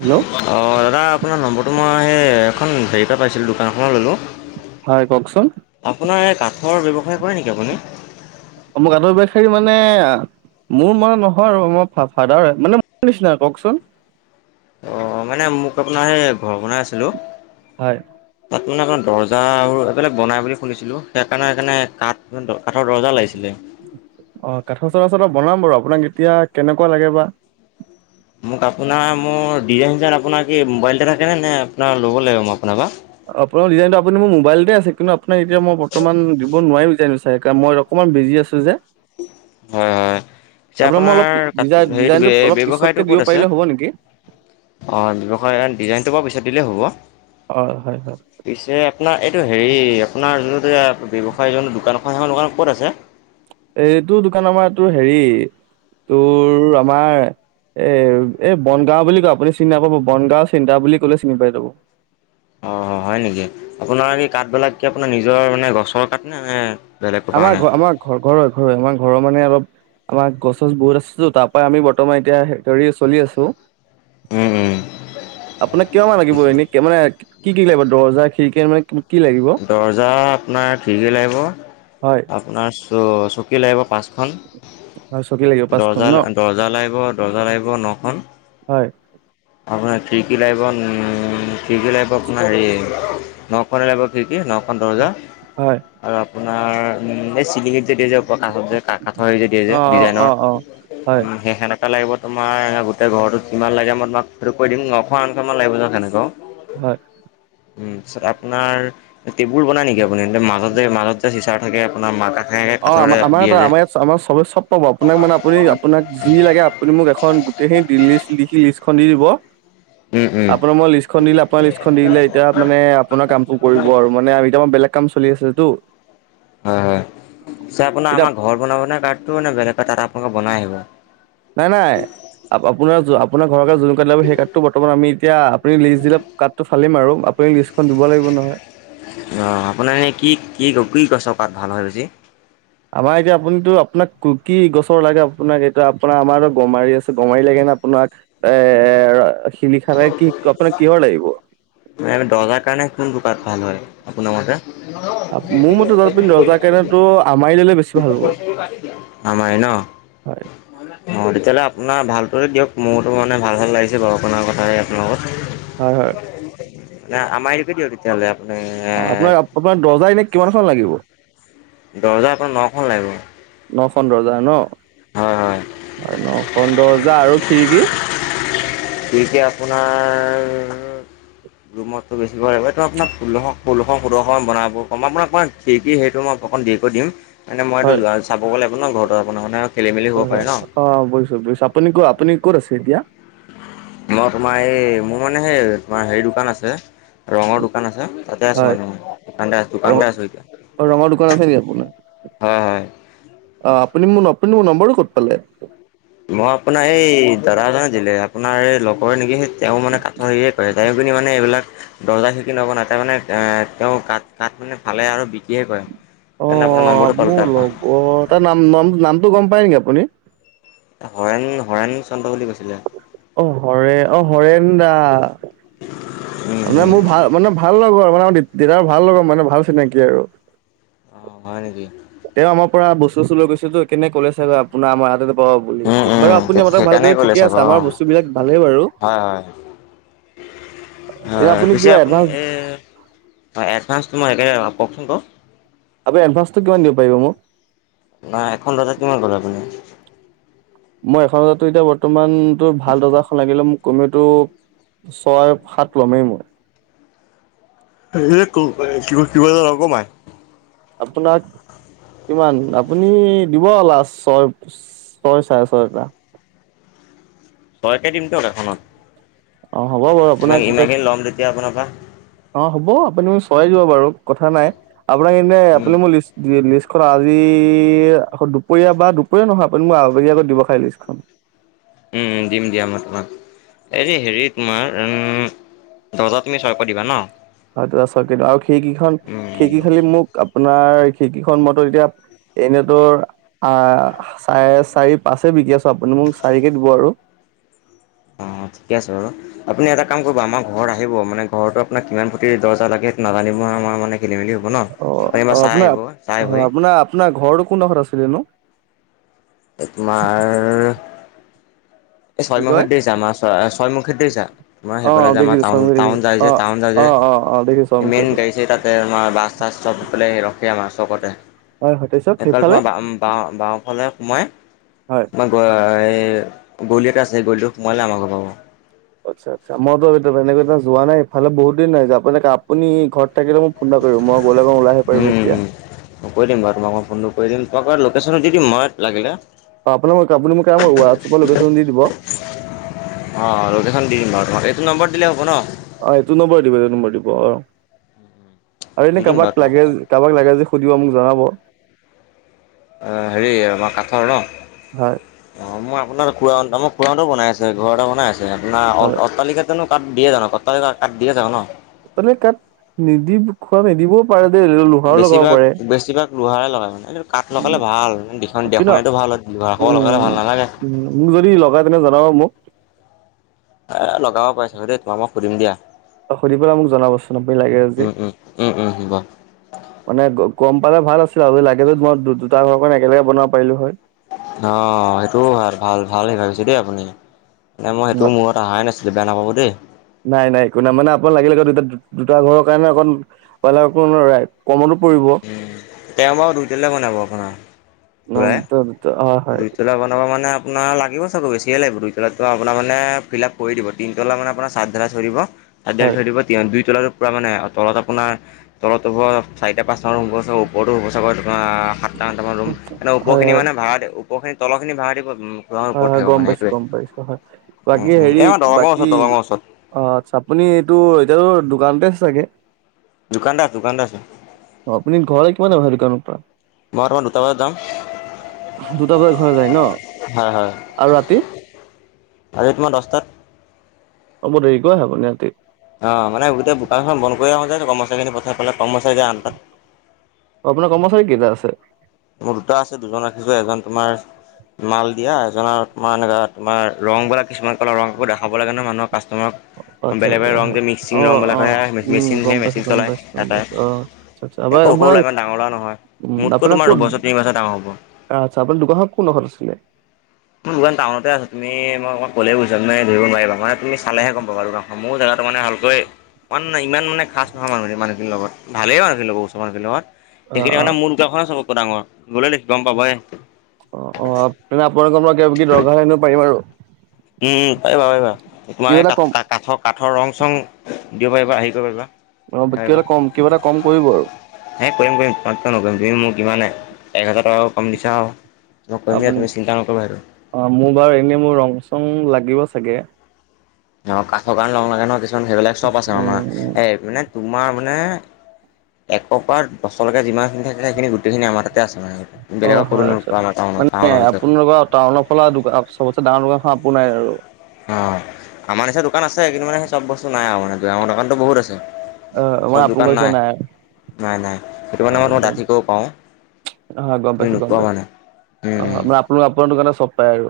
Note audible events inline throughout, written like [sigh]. Hello দাদা আপোনাৰ নম্বৰটো মই সেই এখন হেৰিৰ পৰা পাইছিলোঁ দোকানখনৰ ল'লোঁ। হয় কওকচোন। আপোনাৰ এই কাঠৰ ব্যৱসায় কৰে নেকি আপুনি? অ', মই কাঠৰ বেখাৰি মানে মোৰ মানে নহয় আৰু মুৰ ফা-ফাদাৰ মানে মোৰ নিচিনা কওকচোন? অহ মানে মোক আপোনাৰ সেই ঘৰ বনাই আছিলো হয়। তাত মানে আপোনাৰ দৰ্জা আৰু এইবিলাক বনাই বুলি শুনিছিলোঁ সেইকাৰণে সেইকাৰণে কাঠ কাঠৰ দৰ্জা লাগিছিলে অহ কাঠৰ চৰা চলৰ বনাম বাৰু আপোনাক এতিয়া কেনেকুৱা লাগে বা? মোক আপোনাৰ মোৰ ডিজাইন চিজাইন আপোনাৰ কি মোবাইল এটা থাকে নে নে আপোনাৰ ল'ব লাগিব মই আপোনাৰ পা আপোনাৰ ডিজাইনটো আপুনি মোবাইলতে আছে কিন্তু আপোনাক এতিয়া মই বৰ্তমান দিব নোৱাৰিম। মই অকণমান বিজি আছোঁ যে। হয়-হয়। আছে মই অলপ ডিজাই আপোনাৰ হেৰিটো ডিজাইনটো অলপ পিছতকে ব্যৱসায়টো দিব ক'ত আছে? পাৰিলে হ'ব নেকি অক্ষ ব্যৱসায় ডিজাইনটো বাওঁ পিছত দিলেই হ'ব। অ হয় হয় পিছে আপোনাৰ এইটো হেৰি আপোনাৰ যোন ব্যৱসায় যটো দোকান সেইখন দোকানত ক'ত আছে? এইটো দোকান আমাৰ এইটো হেৰি তোৰ আমাৰ এ, এই বনগাঁও বুলি কয় আপুনি চিনি নাপাব, বনগাও চেন্তাৰ বুলি কলে চিনি পাই যাব। অ'-স', হয় নেকি? আপোনাৰ কি কাঠ বিলাক কি আপোনাৰ নিজৰ মানে গছৰ কাঠ নে-নে? আমাৰ ঘৰআমাৰ ঘৰ ঘৰ হয় হয়আমাৰ ঘৰৰ মানুহে অলপ আমাৰ গছ গছ বহুত আছে তাৰ পৰা আমি বৰ্তমান এতিয়া ধৰি চলি আছো। উম', -উম'। আপোনাক কিমান লাগিব এনেই মানে কি-কি লাগিব দৰ্জা, খিৰিকী মানে কি লাগিব? দৰ্জা আপোনাৰ খিৰিকী লাগিব, হয় আপোনাৰ চ চকী লাগিব পাচ খন, হয় চকী লাগিব পাঁচখন ন দৰ্জা-দৰ্জা লাগিব-দৰ্জা লাগিব নখন। হয় আপোনাৰ খিৰিকী লাইভন খিৰিকী লাইভ আপোনাৰ হেৰি নখনে লাগিব খিৰিকী কি নখন দৰ্জা হয় আৰু আপোনাৰ এই চিলিঙ দিয়ে যে প্ৰকাহুধ যে কা-কাঠৰ যে দিয়ে যে অ অ অ ডিজাইনৰ অ হয় উম', সেই সেনে এটা লাগিব তোমাৰ গোটেই ঘৰটো যিমান লাগে মই তোমাক সেইটো কৈ দিম নশ আঠশমান লাগিবা তেনেকুৱাও হয় উ ', তাৰছত আপোনাৰ টেবুল বনাই নেকি আপুনি এ মাজত যে মাজত যে চিচাৰ থাকে আপোনাৰ মাকা অহ আমাৰ আমাৰ আমাৰ ইয়াত আমাৰ চব চব পাব আপোনাক মানে আপুনি আপোনাক যি লাগে আপুনি মোক এখন গোটেইখিনি দীনেশ লিখি লিষ্টখন দি দিব। উম'-উম'। আপোনাৰ মই লিষ্টখন দিলে আপোনাৰ লিষ্টখন দি দিলে এতিয়া মানে আপোনাৰ কামটো কৰিব আৰু মানে এতিয়া মই বেলেগ কাম চলি আছিল তো। হয় হয় পিছে আপোনাৰ আমাৰ ঘৰত বনাব কাৰ্ডটো বেলেগ ত আপোনালোকে বনাই আহিব। নাই-নাই আপোনাৰ জো ঘৰ যোন কাঠ লাগে সেই কাঠটো বৰ্তমান আমি এতিয়া আপুনি লিষ্ট দিলে কাঠটো ফালিম আৰু আপুনি লিষ্টখন দিব লাগিব নহয়। অঁক্ষ আপোনাৰ এনেই কি কি কি গছৰ কাঠ ভাল হয় বেছি? আমাৰ এতিয়া আপুনো আপোনাক কি গছৰ লাগে আপোনাক এতিয়া আপোনাৰ আমাৰ গমাৰি আছে গমাৰি লাগে ন আপোনাক এ শিলিখা লাগে কি আপোনাক কিহৰ লাগিব মানে দৰ্জাৰ কাৰণে কোনতো কাঠ ভাল হয় আপোনাৰ মতে? [unintelligible] আপ- মোৰ মতে জলপিন দৰ্জাৰ কাৰণেতো আমাৰি ল'লে বেছি ভাল হ'ব আমাৰ ন হয় অহ তেতিয়াহ'লে আপোনাৰ ভাল তহতি দিয়ক মোৰটো মানে ভাল ভাল লাগিছে আপোনাৰ কথাই আপোনালোকৰ হয় হয় ন আমাৰ কতিওি তোললে [unintelligible] অ আপোনাৰ আপোনাৰ দৰ্জাৰ এনে কিমান খন লাগিব দৰ্জা আপোনাৰ ন খন লাগিব ন খন দৰ্জা ন হয় হয় আৰু ন খন দৰ্জা আৰু খিৰিকী খিৰিকীৰ আপোনাৰ ৰুমতো বেছ এইটো আপোনাৰ [unintelligible] ফো বনাব ক আপোনাক কি কি সেইটো মই অকণ দেৰিক কৰি দিম মানে মই এইটো হয় যাব গ'লে আপোনাৰ ঘৰৰত আপোনাৰ মানে খেলি মেলি হ'ব হয় পাৰে হয় ন অ বুজিছো বুজিছো আপুনি ক আপুনি ক'ত আছে এতিয়া মই তোমাৰ এই মোৰ মানে সেই তোমাৰ হেৰি দোকান আছে ৰঙৰ দোকান আছে তাতে আছো হয় মান মই দোকানতে আছো ৰঙ দোকানতে আছো এতিয়া অ ৰঙৰ দোকান আছে নেকি আপোনাৰ? হয় হয় অ' আপুনি আপুনি মোৰ নম্বৰটো ক'ত পালে মই আপোনাৰ এই দাদা জনে দিলে আপোনাৰ এই লগৰে নেকি সেই তেওঁ মানে কাঠ হেয়ে কৰে তেওঁ পিনি মানে এইবিলাক দৰ্জা খিৰিকী নবনাই তাৰ মানে এ তেওঁ কা কাঠ মানে ফালে আৰু বিকিয়ে কৰেয় অ মোৰ লগৰ তাৰ নাম নাম নামটো গম পায় নেকি আপুনি হৰেণ হৰেণ চন্দ্ৰ বুলি কৈছিলে অ হৰে অ হৰেন দা উম মানে উম। মোৰ ভাল মানে ভাল লগৰ মানে দেউতা ৰভাল লগৰ মানে ভাল চিনাকি আৰু অ হয় নেকি তেওঁ আমাৰ পৰা বস্তু চস্তলৈ গৈছে তো একেদিনাই ক'লে চাগৈ আপোনাৰ আমাৰ অহ বুলি উম উম বাৰু আপুনি মতক ভাল সেইকাৰণে কৰিলে ক'লে ঠিকে চাগৈ আছে অ' আমাৰ বস্তু বিলাক ভালে বাৰু হয় [unintelligible] এতিয়া হয় পিছে কিবা আপুনি এডভান্স এই এডভাঞ্চটো মই একোৰে কওকচোন বাৰু আপোনি এডভ্ৰটো কিমান দিব পাৰিব মোক নাই এখন দৰ্জাত কিমান গ'ল আপুনি মই এখন দৰ্জাত এতিয়া বৰ্তমান তোৰ ভাল দৰ্জাখন লাগিলে মোক কমেওটো ছয় সাত ল'মেই মই হে কিবা এটা নকমাই আপোনাক কিমান আপুনি দিব লাষ্ট ছয় ছয় চাৰে ছয়টা ছয় কে দিমটো এখনত অ হ'ব বাৰু ইমান আপোনাক ইমানখিনি ল'ম যেতিয়া আপোনাৰ পৰা। কেতিয়া অ হ'ব আপুনি মোক ছয় দিব বাৰু কথা নাই আপোনা এনে উম, আপোনি মোক লিষ্ট দে লিষ্ট আজি আকৌ দুপৰীয়া বা দুপৰীয়া নহয় আপুনি মোক আগি আগত দিব খাই লিষ্টখন উম উম দিম দিয় তোমাক এইৰি হেৰি তোমাৰ উম দৰ্জা তুমি ছয়কে দিবা ন হয় ছয়কে দিওঁ কিন্তু আৰু খিৰিকীখন উম, খিৰিকি খালি মোক আপোনাৰ খিৰিকীখন মই তো এতিয়া এনেতোৰ আহ চাৰে চাৰি পাঁচ বিকি আছো আপুনি মোক চাৰিকে দিব আৰু অহ অ ঠিকে আছে বাৰু আপুনি এটা আমাৰ ঘৰত আহিব মানে ঘৰৰতটো আপোনাক কিমান প্ৰতি দৰ্জা লাগে সেইটো নাজানিব মই মানে খেলি মেলি হব ন অ অ এবাৰচাই আপোনাৰ আহিব চাই অ আহিবহি আপোনাৰ আপোনাৰ ঘৰটো কোনডোখৰত আছিলেনো একমাৰ এই কি কয় ছয়মুখে দি যামা ছয় ছয়মখে দে যাম [unintelligible] মই সেই অ ফালে যাম দেখিছো চৰ্মিক টাউন দেখিছো যায যে অ টাউন যাই যে অ অ অ দেখিছো চৰ্মিক ইমেইন সেইটো গাড়ী তাতে আমাৰ বাছ চাছ চবফালে ৰখে আমাৰ হয় হয় তাৰপিছত এফাল সেইফালে তোমাৰ বা বা বাওঁ হ'লে সোমাই হয় মই এই গলি এটা আছে গলিটো সোমোৱালে আমাক ঘৰ পাব আচ্ছা আচ্ছা মইটো এনেকেত যোৱা নায় ইফালে বহুত দিন নাই যোৱা, এফালে কাপ আপুনি ঘৰত থাকিলে মোক ফোন এটা কৰিব মই গ'লে অকণ ওলাই আহিব পাৰিব তেতিয়া উম কৈ দিম বাৰু তোমাকক ফোনটো কৰি দিম, তোমাক মই লগ লোকেশ্যন টো দিদিম মই লাগিলে। আপোনাকোক আপুনি এ হোৱাটছাপত লোকেচন দি দিব। অ', লোকেশ্যন দি দিম বাৰু এইটো নাম্বাৰত দিলে হ'ব ন? অ এইটো নম্বৰ দিব এইটো নম্বৰ দিব অ। আৰু দি এনে দিম বাৰু কাৰোবাক তোমাক। লাগে কাৰোবাক লাগে যে সুধিব মোক জনাব। হেৰি অ কাঠৰ ন? হয় অ মই আপোনাৰ খুৰাসন্তে মোক খুৰাসন্তে বনাই আছে ঘৰ এটা বনাই আছে, আপোনাৰ অ হয় অটালিকাতেনো তাত দিয়ে জানো কতালিকাত তাত দিয়ে জানো ন? মানে তাত নিদি খোৱা নিদিবও পাৰে দেই লোহাৰ লগাব বেছিভাগ পাৰে। বেছিভাগ লোহাৰে লগায়। এইটো কাঠ লগালে ভাল, দিখন কিন্তু দেখটো ভাল হঘাৰ খব লগালে উম ভাল নালাগে। চলাব মোক এ লগাব পাইছো দেই, তোমাক মই সুধিম দিয়া। অ সুধি পেলাই মোক জনাবচোন আপুনি লাগে যদি, উম, উম, উম, উম, হ'ব। মানে গম পালে ভাল আছিলে আও লাগে যদি মই দুটা ঘৰ মানে একেলগে বনাব পাৰিলো হয়। অ সেইটোও ভাল ভাল ভাল শিকাইছে দেই আপুনি। নাই মই ন সেইটো মূৰত অহাই নাছিলো বেয়া নাপাব দেই। নাই নাই একো নাই মানে আপোনাৰ লাগিলে দুটা দুটা ঘৰৰ কাৰণে অকণ [unintelligible] তেওঁ বাও দুইটেলিয়া বনাব আপোনাৰ ন খুৰাই। ত ত হয় হয় দুইতলা বনাব মানে আপোনাৰ লাগিব চা- বেছিয়ে লাগিব দুইতলাতটো আপোনাৰ মানে ফিলাপ কৰি দিব তিনতলা মানে আপোনাৰ চাদ ধেলেই থৈ দিব। আদিয়াল হয় থই দিব দিয়ান দুইটলা। পুৰা মানে তলত আপোনাৰ তলত হ'ব চাৰিটা পাঁচতা মান হুব ওপৰতো হ'ব চাগৈ। সাতটা আঠটামান ৰুম হয় উপৰখিন হয় মানে ভড়া দি উপৰখিনি তলখিনি ভাড়া দিব। খুৰাহঁতৰ হয় ওপৰত হয় থাকিব গম মানে পাইছো সেইটোৱে গম পাইছো হয় উম বাকী উম এই হেৰি আমাৰ দলঙৰ ওচৰত বাকী দলঙৰ ওচৰত অ আচ্ছা আপুনি এইটো এতিয়াতো দোকানতে আছে চাগে? দুকানতে আছে দুকানতে আছোঁ। আপুনি ঘৰলে কিমান অহা দুকানৰ পৰা মই তোমাৰ দুতা বজাত যাম। দুটা বজাত ঘৰ যায় ন, হয় হয় আৰু ৰাতি? আজি তোমাৰ দস্তাত। হ'ব দেৰিকৈ হব নিহঁটি। অ মানে গোটেই দুকানখন বন্ধ কৰি আহোঁ যে কৰ্মচাৰিখিনি পঠাই পেলাই। কৰ্মচাৰী যায় আঠটাত আপোনাৰ কৰ্মচাৰী কেইটা আছে? মোৰ দুটা আছে দুজন ৰাখিছো এজন তোমাৰ মাল দিয়া এজন নৰ তোমাৰ এনেকা তোমাৰ ৰংবিলাক কিছুমান কালৰ ৰং বিলাক দেখাব লাগে নহয় মানুহক। কাষ্টমাৰক আচ্ছা আচ্ছা বেলেগ বেলেগ ৰং হয়। যে মিক্সিং ৰং অ', অ', বলোকে উম, গম মেচিনহে পাইছোঁ, মেচিন গম চলাই পাইছোঁ, গম এটাই পাইছোঁ। অ', আচ্ছা আচ্ছা আমাৰ সৰু সৰু আপোনাৰ লৰা ইমান ডাঙৰ লৰা নহয়। উম মোতকৈ আপোনাৰ তোমাৰ কত দুবছৰ তিনি বছৰ ডাঙৰ হ'ব আচ্ছা আপোনাৰ দোকানত কোন দিশত মোৰ দোকান টাউনতে আছে তুমি মই অকণমান ক'লে বুজাম- ধৰিব নোৱাৰিব মানে তুমি চালে হে গম পাবা, মোৰ জেগাটো মানে ভালকৈ ইমান ইমান মানে খাছ নহয় মানুহখি মানুখিনিৰ লগত, ভালে বাৰো উচৰ মানুহ খিনি লগত। সেইখিনি মানে অ', মোৰ দুকান খন চবতকে ডাঙৰ গ'লে গম পাবাই। অ অ তেনে আপোনালোকৰ মই কিবা দৰকাৰ হ হৈ আনিব পাৰিবা আৰু উম পাৰিবা পাৰিবা তোমাৰ কিবা এই এটা কাঠ কম কাঠৰ কাঠৰ ৰং চং দিব পাৰিবা আহিব অ', কিবা পাৰিবা। এটা কম কিবা এটা কম কৰিব আৰু এ কৰিম কৰিম তাত ক নকৰিম তুমি মোৰ কিমানে এক হাজাৰ টকা কম দিছা আও আপুনি অ মোৰ বাৰু এনে মোৰ ৰং চং লাগিব চাগে অ কাঠৰ কাৰণে ৰং লাগে নহ কিছুমান সেইবিলাক চব আছে উম, আমাৰ এই মানে তোমাৰ মানে একৰপা দচৰলৈকে যিমানখিনি থাকে সেইখিনি গোটেইখিনি আমাৰ তাতে আছে মানে। অ' বেলেগক ক'তো হয়, নোপোৱা আমাৰ টাউনত মানে টাউনৰ ভিতৰত আপোনালোকৰ টাউনৰ ফালা অ চবচে ডাঙৰ দোকানখন আ আপোনাই আৰু অ আমাৰ নিচিনা দোকান আছে কিন্তু মানে সেই চব বস্তু নাই আৰু মানে আমৰ দোকানতটো বহুত আছে অ', চব মানে দোকান আপোনালোকৰ নিচিনা নাই নাই নাই সেইটো কাৰণে মই মই গম ডাঠি কব পাওঁ অ গম পাইছো গম পাইছো উম অ উম আপোন আপোনাৰ দোকানত চব পাই আৰু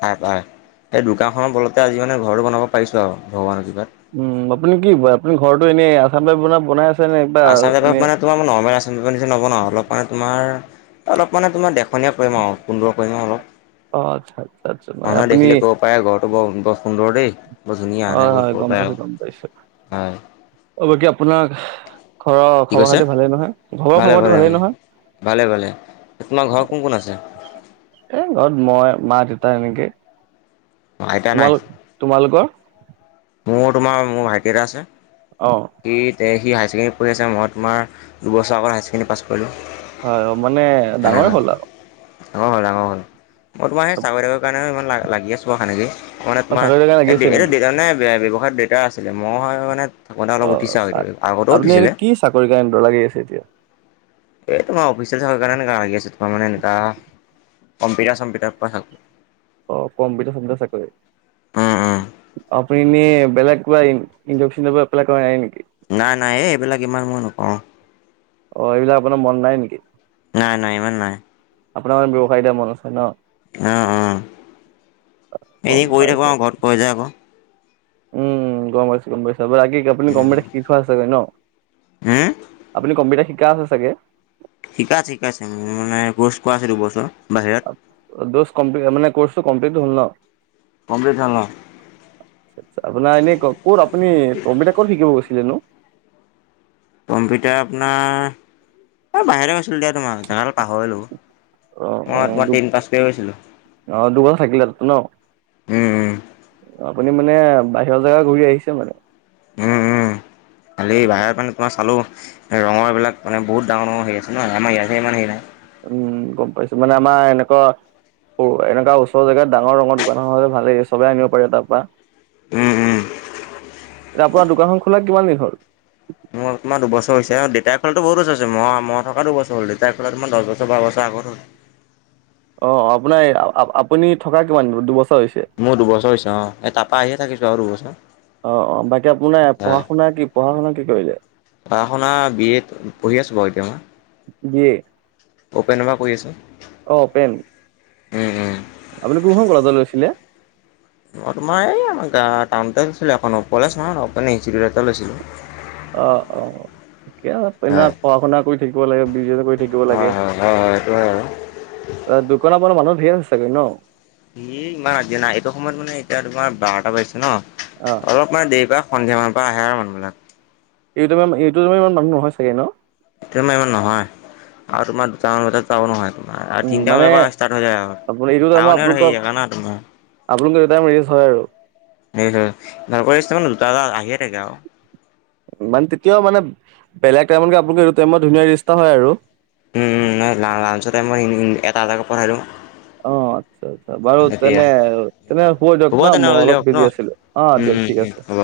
পাই পাই সেই দোকান খনৰ বলতে আজি মানে ঘৰতো বনাব পাৰিছো আও ভগৱানৰ কৃপাত উম, আপুনি কি কৰে আপুনি ঘৰতো এনেই আচাম টাইপ বনা বনাই আছে নে কিবা আচাম এনে টাইপৰ মানে তোমাৰ নৰ্মেল আচাম টাইপৰ নিচিনা নবনাও, অলপ মানে তোমাৰ অলপ মানে তোমাৰ দেখনীয়া কৰিম আও সুন্দৰ কৰিম আও অলপ অ আচ্ছা আচ্ছা মানে মানুহে আপুনি দেখিলে ক'ব পায় ঘৰটো বৰ বৰ সুন্দৰ দেই বৰ ধুনীয়া হয় এনেকৈ হয়, ক'ব গম পাৰে পাইছো আৰু গম পাইছো। হয়, অ বাকী আপোনাৰ ঘৰৰ কি খবৰ কৈছে? খাতি ভালেই নহয় ঘৰৰ ভালে খবৰ পাতি ভালে উম, ভালেই নহয় ভালে ভালে। তোমাৰ ঘৰত কোন কোন আছে? এ ঘৰত মই মা দেউতা এনেকে আইতা নাই? তোমালোক তোমালোকৰ মোৰ তোমাৰ মোৰ ভাইটি এটা আছে অহ এ সি হায় ছেকেণ্ডাৰী পঢ়ি আছে, মই তোমাৰ দুবছৰ আগত হায়াৰ ছেকেণ্ডাৰী পাছ কৰিলো। হয় অ মানে ডাঙৰ হ'ল আও ডাঙৰ হ'ল, ডাঙৰ হ'ল। মই তোমাৰ সেই চাকৰি-তাকৰি কাৰণেও ইমান লাগি আছো আও তেনেকে মানে অ' তোমাৰ, চাকৰি কাৰণে এ লাগি আছে এইটো নেকি? মানে ব্যৱসায়ত দেউতা আছিলে মই মানে থাকোতে অলপ অ' উঠিছে আও চা এ আগতেও আপুনি এনে উঠিছিলে কি চাকৰি কাৰণে লাগি আছে এতিয়া? এই তোমাৰ অফিচ চফিচৰ কাৰণে এনেকা লাগি আছে তোমাৰ মানে সেনকা কম্পিউটাৰ চম্পিউটাৰ প চাল অ', কম্পিউটাৰ-চম্পিউটাৰ চাকৰি। উম উম আপুনি এনে বেলেগ কিবা ইন্জেকন এপ্লাই কৰা নাই নেকি? নাই নাই এই এইবিলাক ইমান মই নকওঁ অ', এইবিলাক আপোনাৰ মন নাই নিকি? নাই নাই ইমান নাই। আপোনাৰ মানে ব্যৱসায়তে মন আছে ন? অ' অ', গম এনেই কৰি থাকো পাইছো আৰু ঘৰত কয় যে আকৌ। উম গম পাইছো গম পাইছো আপোনা কি আপুনি উম, কম্পিউটাৰ শিকি থোৱা আছে গৈ ন হম? আপুনি কম্পিউটাৰ শিকা আছে চাগে শিকা আছে, শিকা আছে মোৰ মানে কৰ্চ কৰা আছে দুবছৰ। বাহিৰত দোচ কম্পি অ মানে কৰ্চটো কমপ্লিট হল ন? কমপ্লিট হ'ল অ আচ্ছা আচ্ছা, আপোনাৰ এনেই ক-ক'ত আপুনি কম্পিউটাৰ ক'ত শিকিব গৈছিলেনো? কম্পিউটাৰ আপোনাৰ, অ বাহৰে আ দিয়া তোমাক তেনেহলে পাহৰিলো অ অ মই তোমাৰ দু ট্ৰেইন পাছ কৰি গৈছিলো অ দুবছৰ থাকিলে ন আপুনি মানে বাহিৰৰ জেগা ঘূৰি আহিছে মানে উম, উম। খালি বাহিৰত মানে তোমাৰ চালো ৰঙৰবিলাক মানে বহুত ডাঙৰ ডাঙৰ হে আছে ন আমাৰ ইয়াত হে ইমান হেৰি নাই উম, গম পাইছো মানে আমাৰ এনেকোৱা অ', এনেকোৱা ওচৰ জেগাত ডাঙৰ ডাঙৰ দোকান হলে ভালেই সবে আনিব পাৰে তাৰ পৰা। উম উম এতিয়া আপোনাৰ দোকানখন খোলা কিমান দিন হল মই-মই থকাটো বছৰ হ'ল ৰিটায়াৰ পৰা তোমাৰ দশ বছৰ বাৰ বছৰ আগত হ'ল। অ', আপোনাৰ আপুনি থকা কিমান, দুবছৰ হৈছে মোৰ দুবছৰ হৈছে অ', এই তাৰাপা আহে থাকিছো আৰু দুবছৰ। অ'-অ', বাকী আপোনাৰ পঢ়া হয় -শুনা কি, পঢ়া- শুনা কি কৰিলে? পঢ়া শুনা বি এড পঢ়ি আছোঁ বাৰু এতিয়া মই। [unintelligible] অপেনমা কৰী আছো। অ অপেন উম'-উম'। আপুনি কোনখন কলেজত লৈছিলে? তোমাৰ এই আমাৰ গ টাউনছিলো এখন কলেজ নহয় অপেন ইনষ্টিটিউটত লৈছিলো। অ'-অ'-অ'। ঠিকে আও [unintelligible] পঢ়া হয় শুনা কৰি থাকিব লাগে, বিজনেস কৰি থাকিব হয় লাগে। হয় হয় হয় এইটো হয় আৰু দোকান [unintelligible] মানুহ ধেৰ আনছে চাগে ন? এ ইমান আজি নাই এইটো সময়ত মানে এতিয়া তোমাৰ বাৰটা বাজিছে ন, অ', অলপ মানে দেৰি পৰা সন্ধিয়া মানৰ পৰা আহে আৰু মানুহবিলাক। এইটো তম এইটো তমাৰ ইমান মানুহ নহয় চাগে ন? এইটো টাইমত ইমান নহয় আৰু তোমাৰ দুটামান বজাত টো আউ নহয়। আৰু উম, মানে তিনিটামানাৰ পৰা ষ্টাৰ্ট হৈ যায় আউ। আপোনাৰ টোৱনত হেৰি জেগা না তোমাৰ। আপোনালোক দেউতাই মেৰিজ হয় আৰু। [unintelligible] ভাল কৰি মানে দুটা এ আহিয়ে থাকে আৰু। মানে তেতিয়াও মানে বেলেগ টাইমতকে আপোনালোকে এইটো টাইমত ধুনীয়া ৰিষ্টা হয় আৰু? এটা-এটা কেই পথাইডিও। অ', আচ্ছা-আচ্ছা বাৰু তেনে-তেনে হব দিয়ক ন মই তেনেহ'লে অলপ দিয়ক ন বিজি আছিলো, অ', উম দিয়ক। উম ঠিক আছে। হ'ব।